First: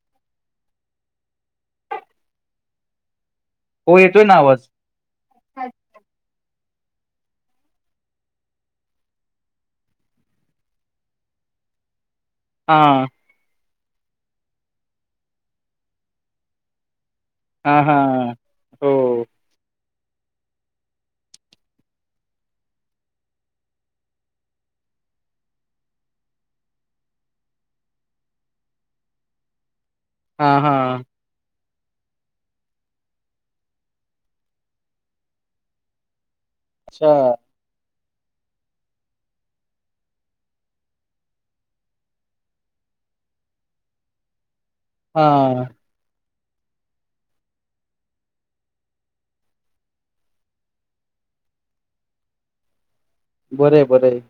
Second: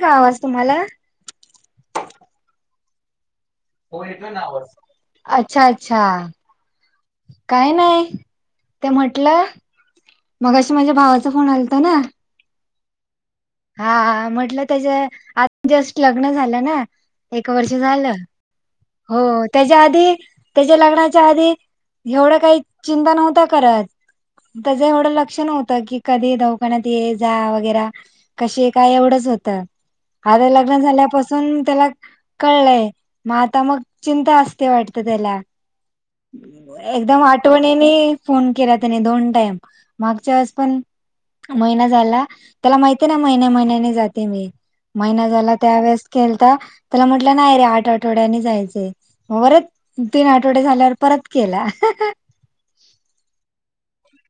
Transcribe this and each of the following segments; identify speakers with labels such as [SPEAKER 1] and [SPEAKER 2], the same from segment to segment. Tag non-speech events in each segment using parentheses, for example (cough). [SPEAKER 1] का आवाज तुम्हाला.
[SPEAKER 2] हो येतोय ना आवाज हा
[SPEAKER 1] अच्छा अच्छा. काय नाही ते म्हटलं. मग अ माझ्या भावाचा फोन आलत ना.....
[SPEAKER 2] हा.
[SPEAKER 1] हा म्हटलं त्याच्या आता जस्ट लग्न झालं ना. एक वर्ष
[SPEAKER 2] हा हा
[SPEAKER 1] झालं, हो त्याच्या आध ती, त्याच्या लग्नाच्या आधी, एवढ काही चिंता नव्हता करत. त्याच एवढं लक्ष नव्हतं, की कधी दवाखान्यात ये जा वगैरा. कशी काय एवढंच होत,
[SPEAKER 2] हा
[SPEAKER 1] आता
[SPEAKER 2] हा
[SPEAKER 1] लग्न झाल्यापासून. त्याला कळय, म आता मग चिंता असते, वाटत त्याला.
[SPEAKER 2] अच्छा
[SPEAKER 1] एकदम आठवणीनी फोन केला त्याने दोन टाईम मागचा वेळेस पण महिना झाला, त्याला माहित महिन्या महिन्यानी जाते मी
[SPEAKER 2] हा
[SPEAKER 1] महिना झाला त्या वेळेस केल ता, त्याला म्हटल नाही रे आठ आठवड्यानी जायच आहे परत तीन आठवड झाल्या परत केला.
[SPEAKER 2] बरय बरय.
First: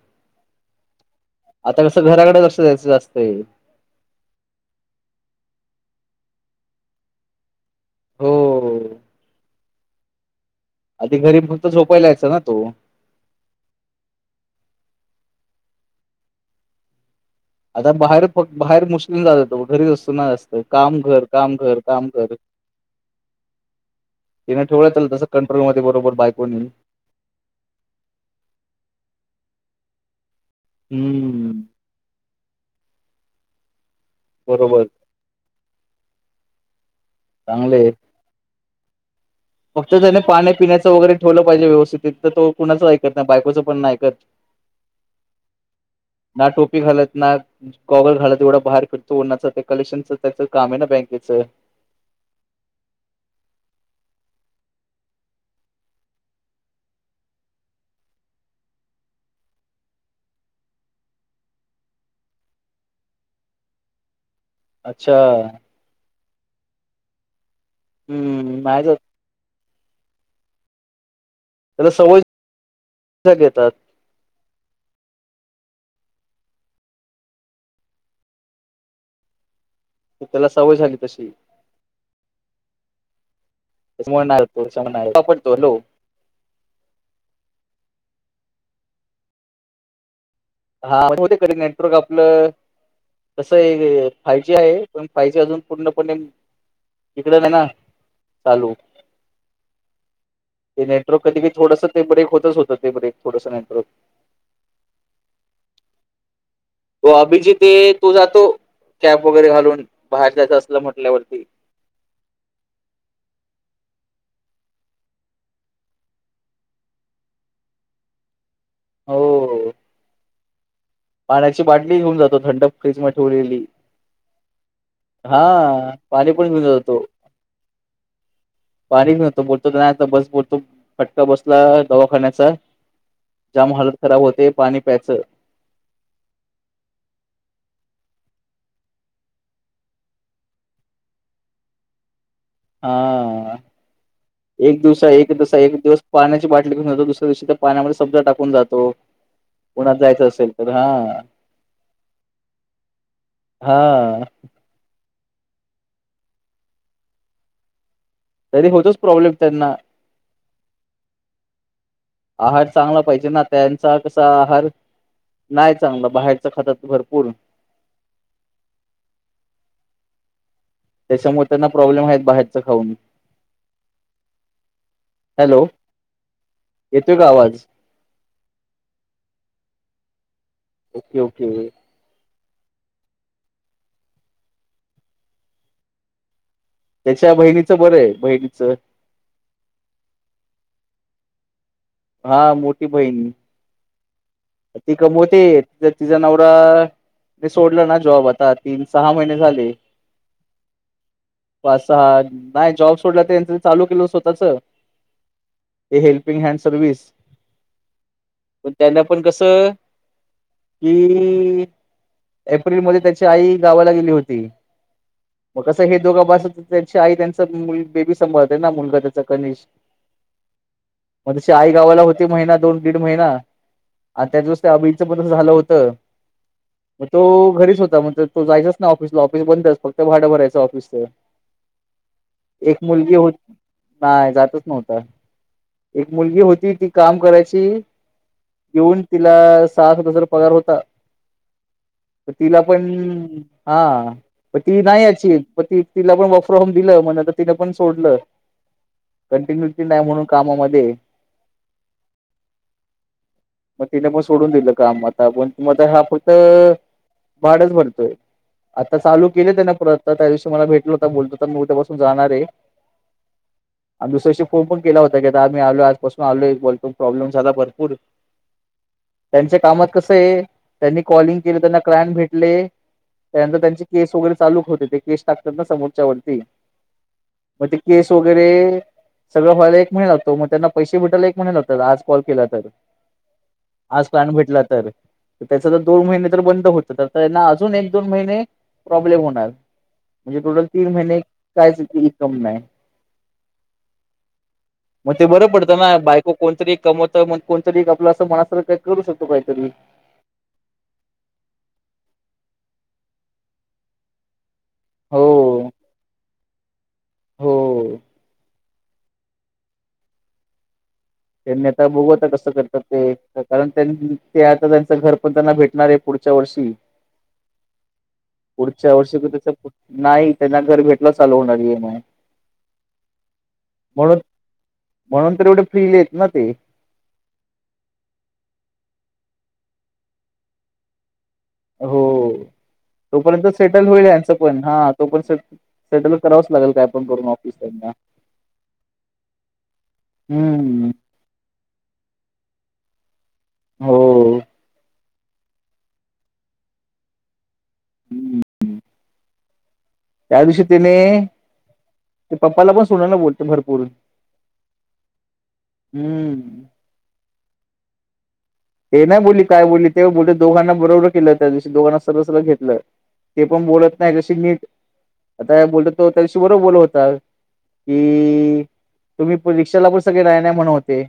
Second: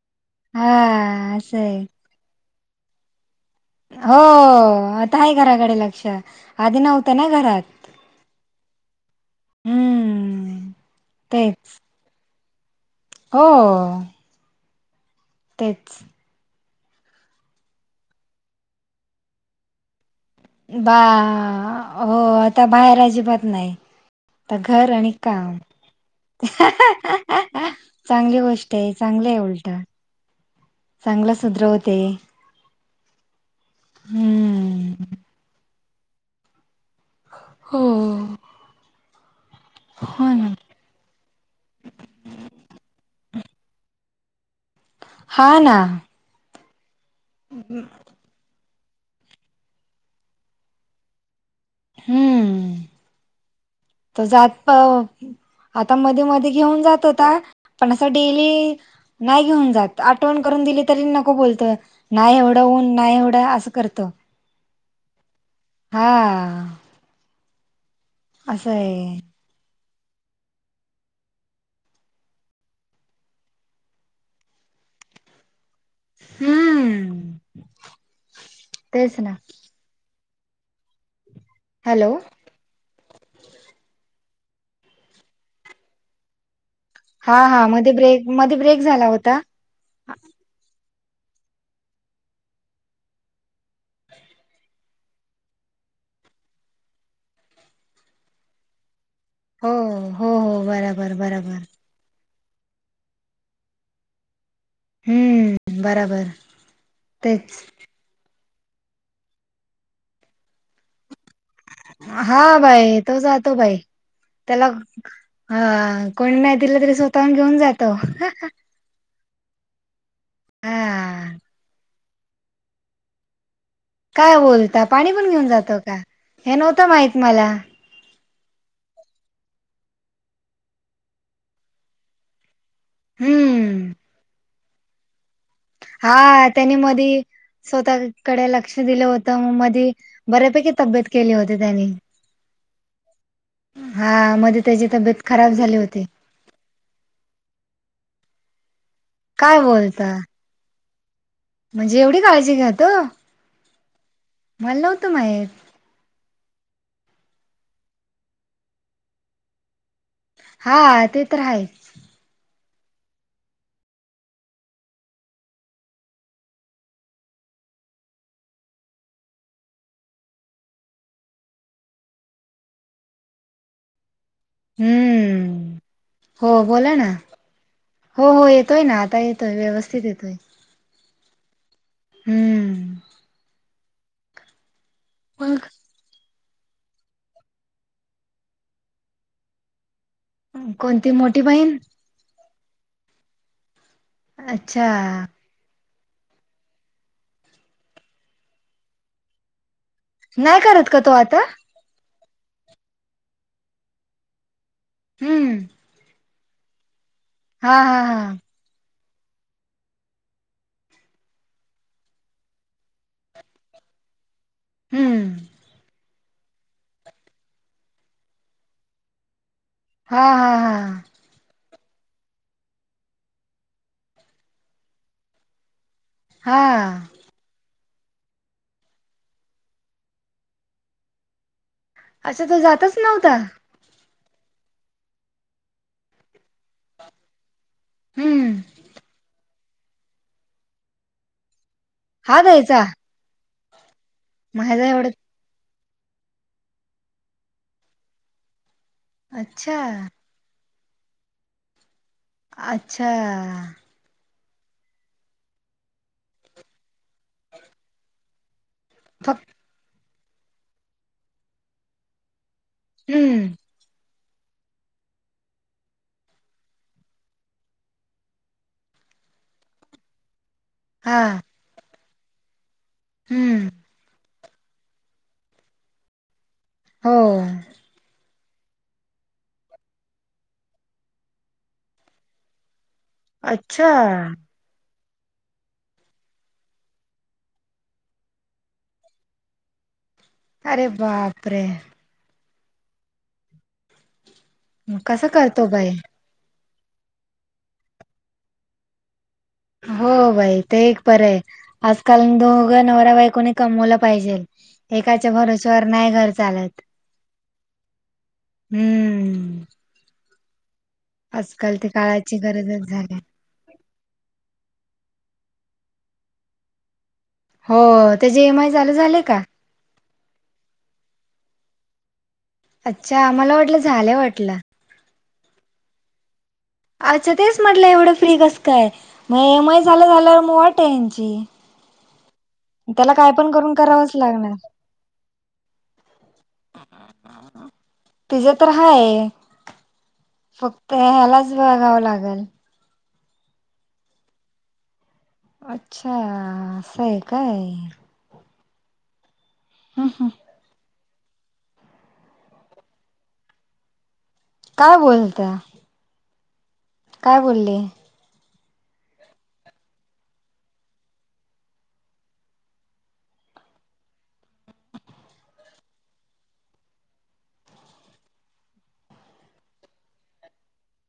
[SPEAKER 1] हा. असं आहे
[SPEAKER 2] आता कसं घराकड लक्ष द्यायचं जास्त आहे.
[SPEAKER 1] हो आता आहे घराकडे लक्ष, आधी नव्हतं ना घरात.
[SPEAKER 2] हो.
[SPEAKER 1] हा आ.
[SPEAKER 2] आधी घरी फक्त झोपायला यायचा ना तो.
[SPEAKER 1] हो. तेच.
[SPEAKER 2] आता बाहेर फक् बाहेर मुस्लिम जात तो घरीच असतो. ना जास्त
[SPEAKER 1] बा
[SPEAKER 2] काम घर काम घर काम
[SPEAKER 1] हो
[SPEAKER 2] घर
[SPEAKER 1] आता बाहेर अजिबात नाही. आ
[SPEAKER 2] तिनं ठेवलं
[SPEAKER 1] घर आणि
[SPEAKER 2] त्याला तसं
[SPEAKER 1] काम,
[SPEAKER 2] कंट्रोलमध्ये बरोबर बायकोनी
[SPEAKER 1] चांगली गोष्ट आहे चांगलय उलट. (unintelligible) चांगलं
[SPEAKER 2] हम्म
[SPEAKER 1] सुधरवते.
[SPEAKER 2] बरोबर.
[SPEAKER 1] हम्म
[SPEAKER 2] चांगले
[SPEAKER 1] हो.
[SPEAKER 2] फक्त त्याने
[SPEAKER 1] हो
[SPEAKER 2] पाण्या
[SPEAKER 1] ना
[SPEAKER 2] पिण्याचं वगैरे ठेवलं पाहिजे, व्यवस्थित तर तो कुणाच ऐकत नाही बाय कोच पण नाही ऐकत.
[SPEAKER 1] हा ना.
[SPEAKER 2] टोपी घालत ना, गॉगल घालत एवढं बाहेर फिरतो उन्हाचं कलेक्शनच त्याच काम आहे ना बँकेचं.
[SPEAKER 1] हम्म. तो जातो. आता मध्ये मध्ये घेऊन जात होता, पण असं डेली नाही घेऊन जात, आठवण करून दिले तरी नको बोलतो, नाही एवढं ऊन नाही एवढं असं करतो.
[SPEAKER 2] अच्छा
[SPEAKER 1] हा.
[SPEAKER 2] हम्म
[SPEAKER 1] असं
[SPEAKER 2] नाही
[SPEAKER 1] आहे.
[SPEAKER 2] जात त्याला सवय, घेतात.
[SPEAKER 1] हम्म, तेच ना.
[SPEAKER 2] त्याला सवय झाली तशी.
[SPEAKER 1] हॅलो.
[SPEAKER 2] (unintelligible) सपडतो लो.
[SPEAKER 1] हा हा मध्ये ब्रेक, मध्ये ब्रेक झाला होता.
[SPEAKER 2] हा होऊ दे कधी नेटवर्क आपलं तसं आहे फायजी आहे पण फायजी अजून पूर्णपणे इकड नाही ना, चालू.
[SPEAKER 1] हो हो हो
[SPEAKER 2] ते
[SPEAKER 1] बराबर
[SPEAKER 2] नेटवर्क कधी कधी
[SPEAKER 1] बराबर
[SPEAKER 2] थोडस ते ब्रेक हो होतच ते ब्रेक थोडस नेटवर्क.
[SPEAKER 1] हम्म बराबर.
[SPEAKER 2] तो
[SPEAKER 1] तेच
[SPEAKER 2] अभिजीत, तो जातो कॅप वगैरे घालून बाहेर जायचं असल म्हटल्यावर.
[SPEAKER 1] हा बाई तो जातो बाई त्याला ह कोणी नाही दिलं तरी स्वतःहून घेऊन जातो.
[SPEAKER 2] हो.
[SPEAKER 1] हम.
[SPEAKER 2] पाण्याची बाटली घेऊन जातो थंड फ्रीज मध्ये ठेवलेली.
[SPEAKER 1] काय बोलता? पाणी पण
[SPEAKER 2] हा
[SPEAKER 1] घेऊन जातो का?
[SPEAKER 2] पाणी पण
[SPEAKER 1] हे
[SPEAKER 2] घेऊन
[SPEAKER 1] नव्हतं
[SPEAKER 2] जातो
[SPEAKER 1] माहित मला.
[SPEAKER 2] पाणी नव्हतो बोलतो. नाही आता, बस बोलतो फटका बसला दवाखान्याचा. जाम हलत
[SPEAKER 1] हम्म
[SPEAKER 2] खराब होते पाणी प्यायचं.
[SPEAKER 1] हा त्यानी मध स्वतःकडे लक्ष दिलं होतं. मग मधी बऱ्यापैकी तब्येत केली होती त्यानी.
[SPEAKER 2] हा.
[SPEAKER 1] हा मध्ये
[SPEAKER 2] एक
[SPEAKER 1] त्याची
[SPEAKER 2] दिवसा
[SPEAKER 1] तब्येत
[SPEAKER 2] एक
[SPEAKER 1] खराब
[SPEAKER 2] दिसा एक
[SPEAKER 1] झाली
[SPEAKER 2] दिवस
[SPEAKER 1] होती
[SPEAKER 2] पाण्याची बाटली घेऊन जेतो. दुसऱ्या दिवशी त्या पाण्यामध्ये सब्जा टाकतो. कोण जातो
[SPEAKER 1] काय
[SPEAKER 2] कण्यात
[SPEAKER 1] बोलता
[SPEAKER 2] जायच असेल तर हा.
[SPEAKER 1] म्हणजे एवढी काळजी घ्यात?
[SPEAKER 2] हा.
[SPEAKER 1] मला नव्हतं माहित.
[SPEAKER 2] तरी होतोच प्रॉब्लेम त्यांना.
[SPEAKER 1] हा ते तर आहेच.
[SPEAKER 2] आहार चांगला पाहिजे ना त्यांचा कसा आहार नाही चांगलं बाहेरच खात भरपूर. त्याच्यामुळे त्यांना प्रॉब्लेम आहेत. बाहेरचा खाऊन हॅलो.
[SPEAKER 1] हम्म हो बोला ना.
[SPEAKER 2] येतोय का आवाज
[SPEAKER 1] हो हो येतोय ना आता येतोय व्यवस्थित येतोय.
[SPEAKER 2] Okay okay.
[SPEAKER 1] हम्म. मंग.
[SPEAKER 2] त्याच्या बहिणीचं बरं आहे बहिणीचं
[SPEAKER 1] कोणती मोठी बहीण?
[SPEAKER 2] हा मोठी बहीण
[SPEAKER 1] अच्छा
[SPEAKER 2] ती कमवते. ज तिचा नवरा सोडला ना जॉब आता तीन सहा महिने झाले.
[SPEAKER 1] नाही करत का तो आता?
[SPEAKER 2] पाच सहा नाही जॉब सोडला, तरच चालू केलं स्वतःच.
[SPEAKER 1] हम्म.
[SPEAKER 2] (unintelligible) हँड सर्वविस.
[SPEAKER 1] हा हा हा.
[SPEAKER 2] पण कसं कि एप्रिल म त्याची आई गावाला गेली होती.
[SPEAKER 1] हम्म
[SPEAKER 2] मग कसं हे दोघा बास हो त्यांची आई त्यांच बेबी संभाळते ना, मुलगा त्याचा कनिश
[SPEAKER 1] हा, हा, हा
[SPEAKER 2] मग तसे आई गावाला होती महिना दोन दीड महिना, आणि त्याच दिवस त्या अभीचं पण तसं झालं होतं. मग
[SPEAKER 1] हा
[SPEAKER 2] तो घरीच होत. तो जायचच नाई ऑफिसला, ऑफिस बंदच फत भाडं भरायचं ऑफिसच
[SPEAKER 1] अच्छा तो जातच नव्हता.
[SPEAKER 2] नाही, जातच नव्हता, एक मुलगी होती ती काम करायची.
[SPEAKER 1] हम्म
[SPEAKER 2] येऊन तिला, सात हजार पगार होता. पन
[SPEAKER 1] हा
[SPEAKER 2] तिला
[SPEAKER 1] द्यायचा
[SPEAKER 2] पण, हा, पन ती
[SPEAKER 1] माझा
[SPEAKER 2] नाही
[SPEAKER 1] एवढं
[SPEAKER 2] याची पन ती तिला पण वर्क फो्रम होम दिलं, म्हणताना तिने पण सोडलं,
[SPEAKER 1] अच्छा
[SPEAKER 2] कंटिन्युटी नाही म्हणून कामा अए
[SPEAKER 1] अच्छा,
[SPEAKER 2] पण सोडून दिलं काम,, आता पण त मता हा,, फक्त भाडच भरतोय, आता चालू
[SPEAKER 1] फक्त
[SPEAKER 2] केले त्या ना परत,, त्या दिवशी मला भेटल होता, बोलत होता, मी उद्यापासून जाणार यऽऽ
[SPEAKER 1] हम्म,
[SPEAKER 2] आणि दुसऱ्याशी फोन पण केला होता,, की आता आम्ही आलोय,, आजपासून आलोय,, बोलतो प्रॉब्लेम झाला भरपूरऽऽ त्यांच्या कामात कसय? त्यांनी
[SPEAKER 1] हा
[SPEAKER 2] कॉलिंग केले, त्यांना क्रॅन भेटले, त्यानंतर
[SPEAKER 1] हम्म
[SPEAKER 2] त्यांचे केस वगैरेऽऽ चालूक होते, ते केस टाकतात ना समोरच्या वरतीऽऽ
[SPEAKER 1] हो,
[SPEAKER 2] वगैरे,, सगळं व्हायला एक महिने लागतो,, मग त्यांना पैसे भेटायला एक महिना लागतो,, आज कॉल केला तरऽऽ
[SPEAKER 1] अच्छा
[SPEAKER 2] आज प्लॅन भेटला तर,, त्याच तरर दोन महिने तर बंद होत,, तर त्यांना अजून एक दोन महिने प्रॉब्लेम होणारऽऽ म्हणजे टोटल
[SPEAKER 1] अरे
[SPEAKER 2] तीन महिने,,
[SPEAKER 1] बापरे
[SPEAKER 2] कायच इनकम नाय, मग ते
[SPEAKER 1] कसं
[SPEAKER 2] बरं
[SPEAKER 1] करतो
[SPEAKER 2] पडतं ना,,
[SPEAKER 1] बाई
[SPEAKER 2] बायको कोणतरी एक कमवतं,, मग कोणतरी आपलं असं,, मस का करू शकतऽऽ
[SPEAKER 1] हो बाई,, ते एक बर आहे,, आजकाल दोघं नवराबाई कोणी कमवला पाहिजे. एकाच्या
[SPEAKER 2] हो,
[SPEAKER 1] भरोसवर नाही घर चालत.
[SPEAKER 2] हो,
[SPEAKER 1] हम्म,
[SPEAKER 2] त्यांनी
[SPEAKER 1] आजकाल
[SPEAKER 2] आता
[SPEAKER 1] ते
[SPEAKER 2] बघु आता
[SPEAKER 1] काळाची
[SPEAKER 2] कसं करतात
[SPEAKER 1] गरजच
[SPEAKER 2] ते,,
[SPEAKER 1] झाली.
[SPEAKER 2] कारण त्यांच ते आता त्यांच घर पण त्यांना भेटत े पुढच्या वर्षी.
[SPEAKER 1] हो त्याचे ई एम आय चालू
[SPEAKER 2] पुढच्या वर्षी
[SPEAKER 1] झाले
[SPEAKER 2] क
[SPEAKER 1] का?
[SPEAKER 2] त्या नाही,, त्यांना घर भेटला चालू होणार आहे ऽऽ
[SPEAKER 1] अच्छा, आम्हाला वाटलं, झालंय
[SPEAKER 2] म्हणून
[SPEAKER 1] वाटलं,,
[SPEAKER 2] म्हणून तर एवढे फ्रीलीत ना ते,,,
[SPEAKER 1] अच्छा तेच म्हटलं,, एवढं फ्री कस काय,, मग ए एम आय झालं झाल्या मग वाटे यांचीऽऽ
[SPEAKER 2] हो, तोपर्यंत
[SPEAKER 1] करून
[SPEAKER 2] सेटल होईल
[SPEAKER 1] करावंच
[SPEAKER 2] याचं
[SPEAKER 1] लागणार.
[SPEAKER 2] पण,, ह,, तो पण सेटल करावच लागेल काय पण करून ऑफिसऽऽ ना,
[SPEAKER 1] तिझं तर हाय,,
[SPEAKER 2] हम्म.
[SPEAKER 1] फक्त ह्यालाच बघावं लागलऽऽ
[SPEAKER 2] हो,
[SPEAKER 1] अच्छा,, अस आहे काय?
[SPEAKER 2] हम्म.
[SPEAKER 1] हम्म हम्म.
[SPEAKER 2] त्या दिवशी त्याने,, ते पप्पाला पण सोनायला बोलते भरपूरऽऽ
[SPEAKER 1] काय बोलत? काय बोलली?
[SPEAKER 2] हे नाही बोलली, काय बोलली ते,, बोलते दोघांना बरोबर केलं त्या दिवशी,, दोघांना सर सगळ घेतलं ते पण बोलत नाही जशी नीट,, आता बोलत तो त्याच्याशी बर बोलत होता कि,, तुम्ही रिक्षाला पण सगळे नाहि, नाही म्हण होते.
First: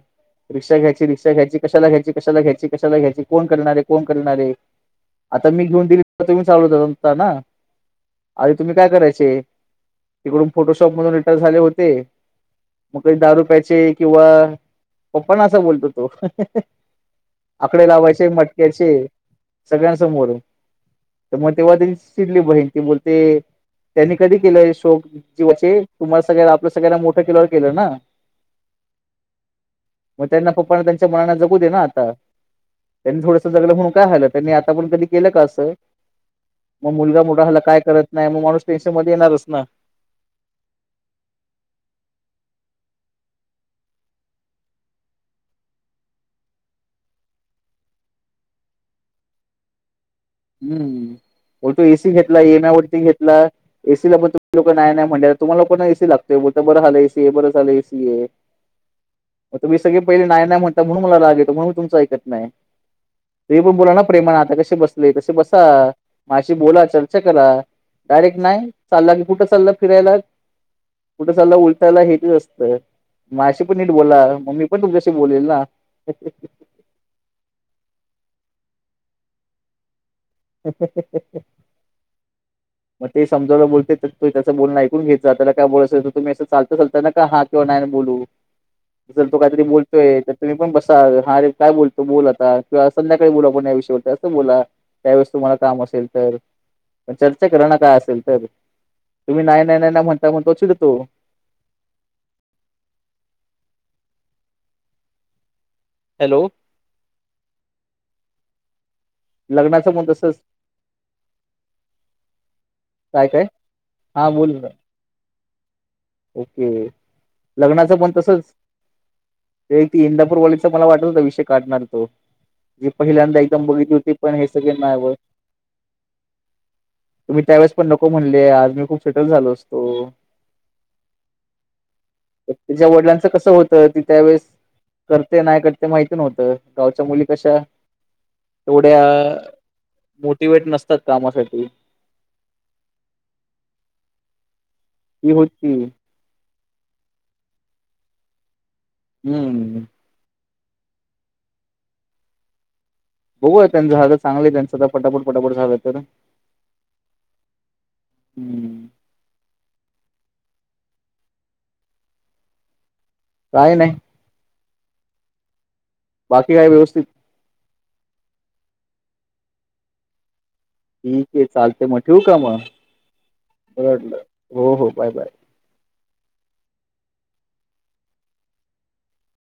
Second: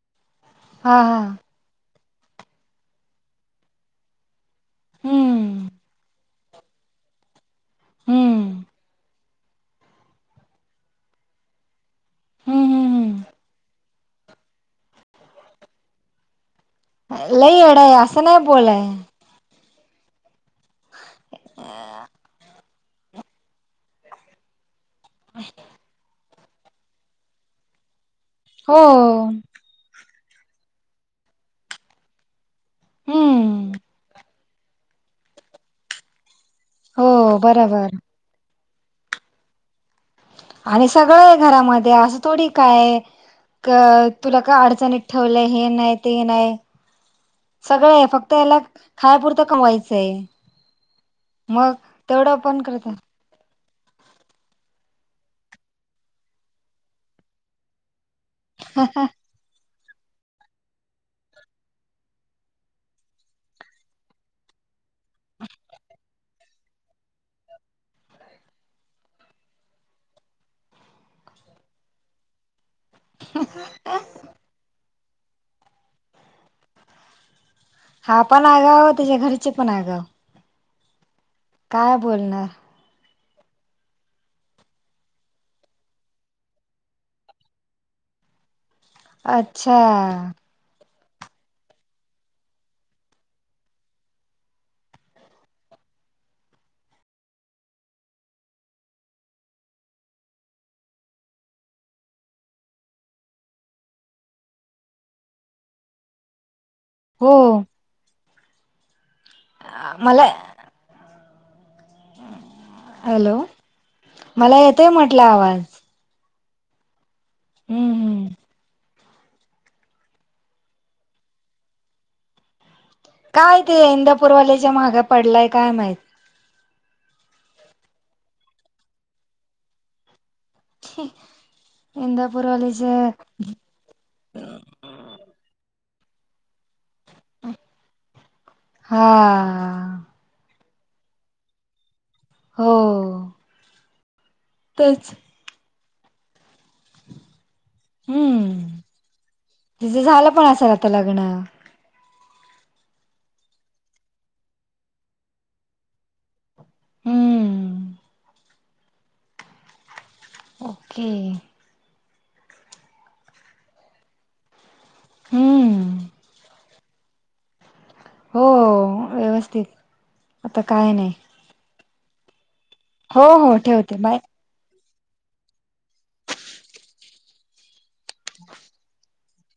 [SPEAKER 2] रिक्षा
[SPEAKER 1] हा
[SPEAKER 2] घ्यायची,
[SPEAKER 1] हा
[SPEAKER 2] रिक्षा घ्यायची, कशाला घ्यायची कशाला घ्यायची, कशाला घ्यायची, कोण करणारे, कोण करणारे, आता मी
[SPEAKER 1] हम्म
[SPEAKER 2] घेऊन दिली तर तुम्ही चालवता ना,, आधि
[SPEAKER 1] हम्म
[SPEAKER 2] तुम्ही काय करायचे? तिकडून फोटोशॉप मधून रिटर्न झाल्या वरती
[SPEAKER 1] हम्म
[SPEAKER 2] पपा
[SPEAKER 1] हम्म
[SPEAKER 2] दारु प्याचे किंवा पप्पा ना असा बोलतो तो
[SPEAKER 1] हम्म लई येड
[SPEAKER 2] आकडे
[SPEAKER 1] आहे असं
[SPEAKER 2] लावायचे
[SPEAKER 1] नाही बोलाय
[SPEAKER 2] मटक्याचे सगळ्यांसमोर. तर मग तेव्हा त्यां शिडली बहीण ती बोलते त्यांनी कधी केलं शोक जीवाचे तुम्हाला सगळ्या आपलं सगळ्यांना मोठं किलोर केलं ना
[SPEAKER 1] हो
[SPEAKER 2] मग त्यांना पप्पाना त्यांच्या मनाना जगू दे ना आता त्यांनी थोडंसं
[SPEAKER 1] हम्म
[SPEAKER 2] जगलं म्हणून काय हरकत त्यांनी आता पण कधी केलं का असं मग
[SPEAKER 1] हो
[SPEAKER 2] मुलगा मोठा झाला काय
[SPEAKER 1] बरोबर
[SPEAKER 2] करत नाही मग माणूस पेशा मध्ये येणारच ना
[SPEAKER 1] आणि सगळं ये घरामध्ये असं थोडी काय. अ तुला का अडचणीत ठेवलंय हे नाही ते नाही. सगळं आहे फक्त याला खायपुरतं कमवायचंय मग
[SPEAKER 2] हम्म तो एसी
[SPEAKER 1] तेवढं
[SPEAKER 2] घेतला
[SPEAKER 1] पण
[SPEAKER 2] एम
[SPEAKER 1] करत
[SPEAKER 2] वरती घेतला एसीला पण तुही लोक नाहीय नाही म्हणायला तुम्हाला कोण ए स लातोय बठं बं झालं एसी आहे बरं झालं एसी आहे
[SPEAKER 1] हा हा
[SPEAKER 2] मी सगळे पहिले नाहीय नाही म्हणत म्हणून मला लागतो म्हणून मी तुमच ऐकत नाही. तु पण बोला ना प्रेमाणा आता कसे बसले कसे बसा माशी बोला चर्चा करा डायरेक्ट नाही चालला की कुठं चाला फिरायला कुठं चाला उलटायला हेच असतं माशी पण नीट बोला मम्मी पण तुमच्याशी बोलेल ना!
[SPEAKER 1] हा पण आगाव त्याच्या घरीचे पण आगाव
[SPEAKER 2] रिकामा ऑडिओ.
[SPEAKER 1] काय बोलणार
[SPEAKER 2] मग ते समजवलं बोलते तर त ते त्यां बोलण ऐकून घेत जा त्या काय बोलायच तुम्ही असं चालता चालता नका हा किंवा नाही.. जर तो काहीतरी
[SPEAKER 1] अच्छा
[SPEAKER 2] बोलतोय तर तुम्ही पण बस ह रे काय बोलतो बोल आता किंवा संध्याकाळी बोला पण या विषयावर असं बोला. त्यावेेळेस तुम्हाला काम असेल तर चर्चा करा ना काय असेल तर तुम्ही नाही नाही नाही नाही म्हणता म्हणता चिडतो. हॅलो
[SPEAKER 1] हो
[SPEAKER 2] लग्नाचं म
[SPEAKER 1] मला
[SPEAKER 2] तसच.
[SPEAKER 1] हॅलो
[SPEAKER 2] हां, बोल
[SPEAKER 1] मला
[SPEAKER 2] ना.
[SPEAKER 1] येतय म्हटलं आवाज.
[SPEAKER 2] ओके
[SPEAKER 1] हम्म
[SPEAKER 2] लग्नाचं पण
[SPEAKER 1] हम्म
[SPEAKER 2] तसच ते त इंदापूर वॉलीचा मला वाटत होता विषय काढणार तो जी पहिल्यांदा
[SPEAKER 1] काय
[SPEAKER 2] एकदम
[SPEAKER 1] ते
[SPEAKER 2] बघितली होती पण हे
[SPEAKER 1] इंदापूरवाल्याच्या
[SPEAKER 2] सगळे नाही
[SPEAKER 1] मागे
[SPEAKER 2] ओ
[SPEAKER 1] पडलाय काय माहित
[SPEAKER 2] तुम्ही त्यावेेळेस पण नको म्हणले आज मी खूप सेटल झालो असतो. त्याच्या
[SPEAKER 1] इंदापूरवाल्याच्या
[SPEAKER 2] वडिलांच कस होत ती त्यावेेळेस करते नाही करते. ते माहित नव्हतं. गावच्या मुली कशा तेवढ्या
[SPEAKER 1] हा
[SPEAKER 2] मोटिवेट नसत असतात कामासाठी
[SPEAKER 1] हो तेच
[SPEAKER 2] (unintelligible)
[SPEAKER 1] हम्म
[SPEAKER 2] हम्म
[SPEAKER 1] तुझं झालं पण अस सलात लागणं
[SPEAKER 2] बघू त्यांचं झालं चांगलंय त्यांचं तर पटापट पटापट झालं तर.
[SPEAKER 1] हम्म.
[SPEAKER 2] हम्म
[SPEAKER 1] ओके.
[SPEAKER 2] काही नाही
[SPEAKER 1] हम्म.
[SPEAKER 2] बाकी काय व्यवस्थित
[SPEAKER 1] हो व्यवस्थित. आता काय नाही
[SPEAKER 2] ठीक आहे चालते मग ठेव का मग
[SPEAKER 1] हो हो
[SPEAKER 2] बरं
[SPEAKER 1] ठेवते बाय
[SPEAKER 2] वाटलं हो हो. Bye bye.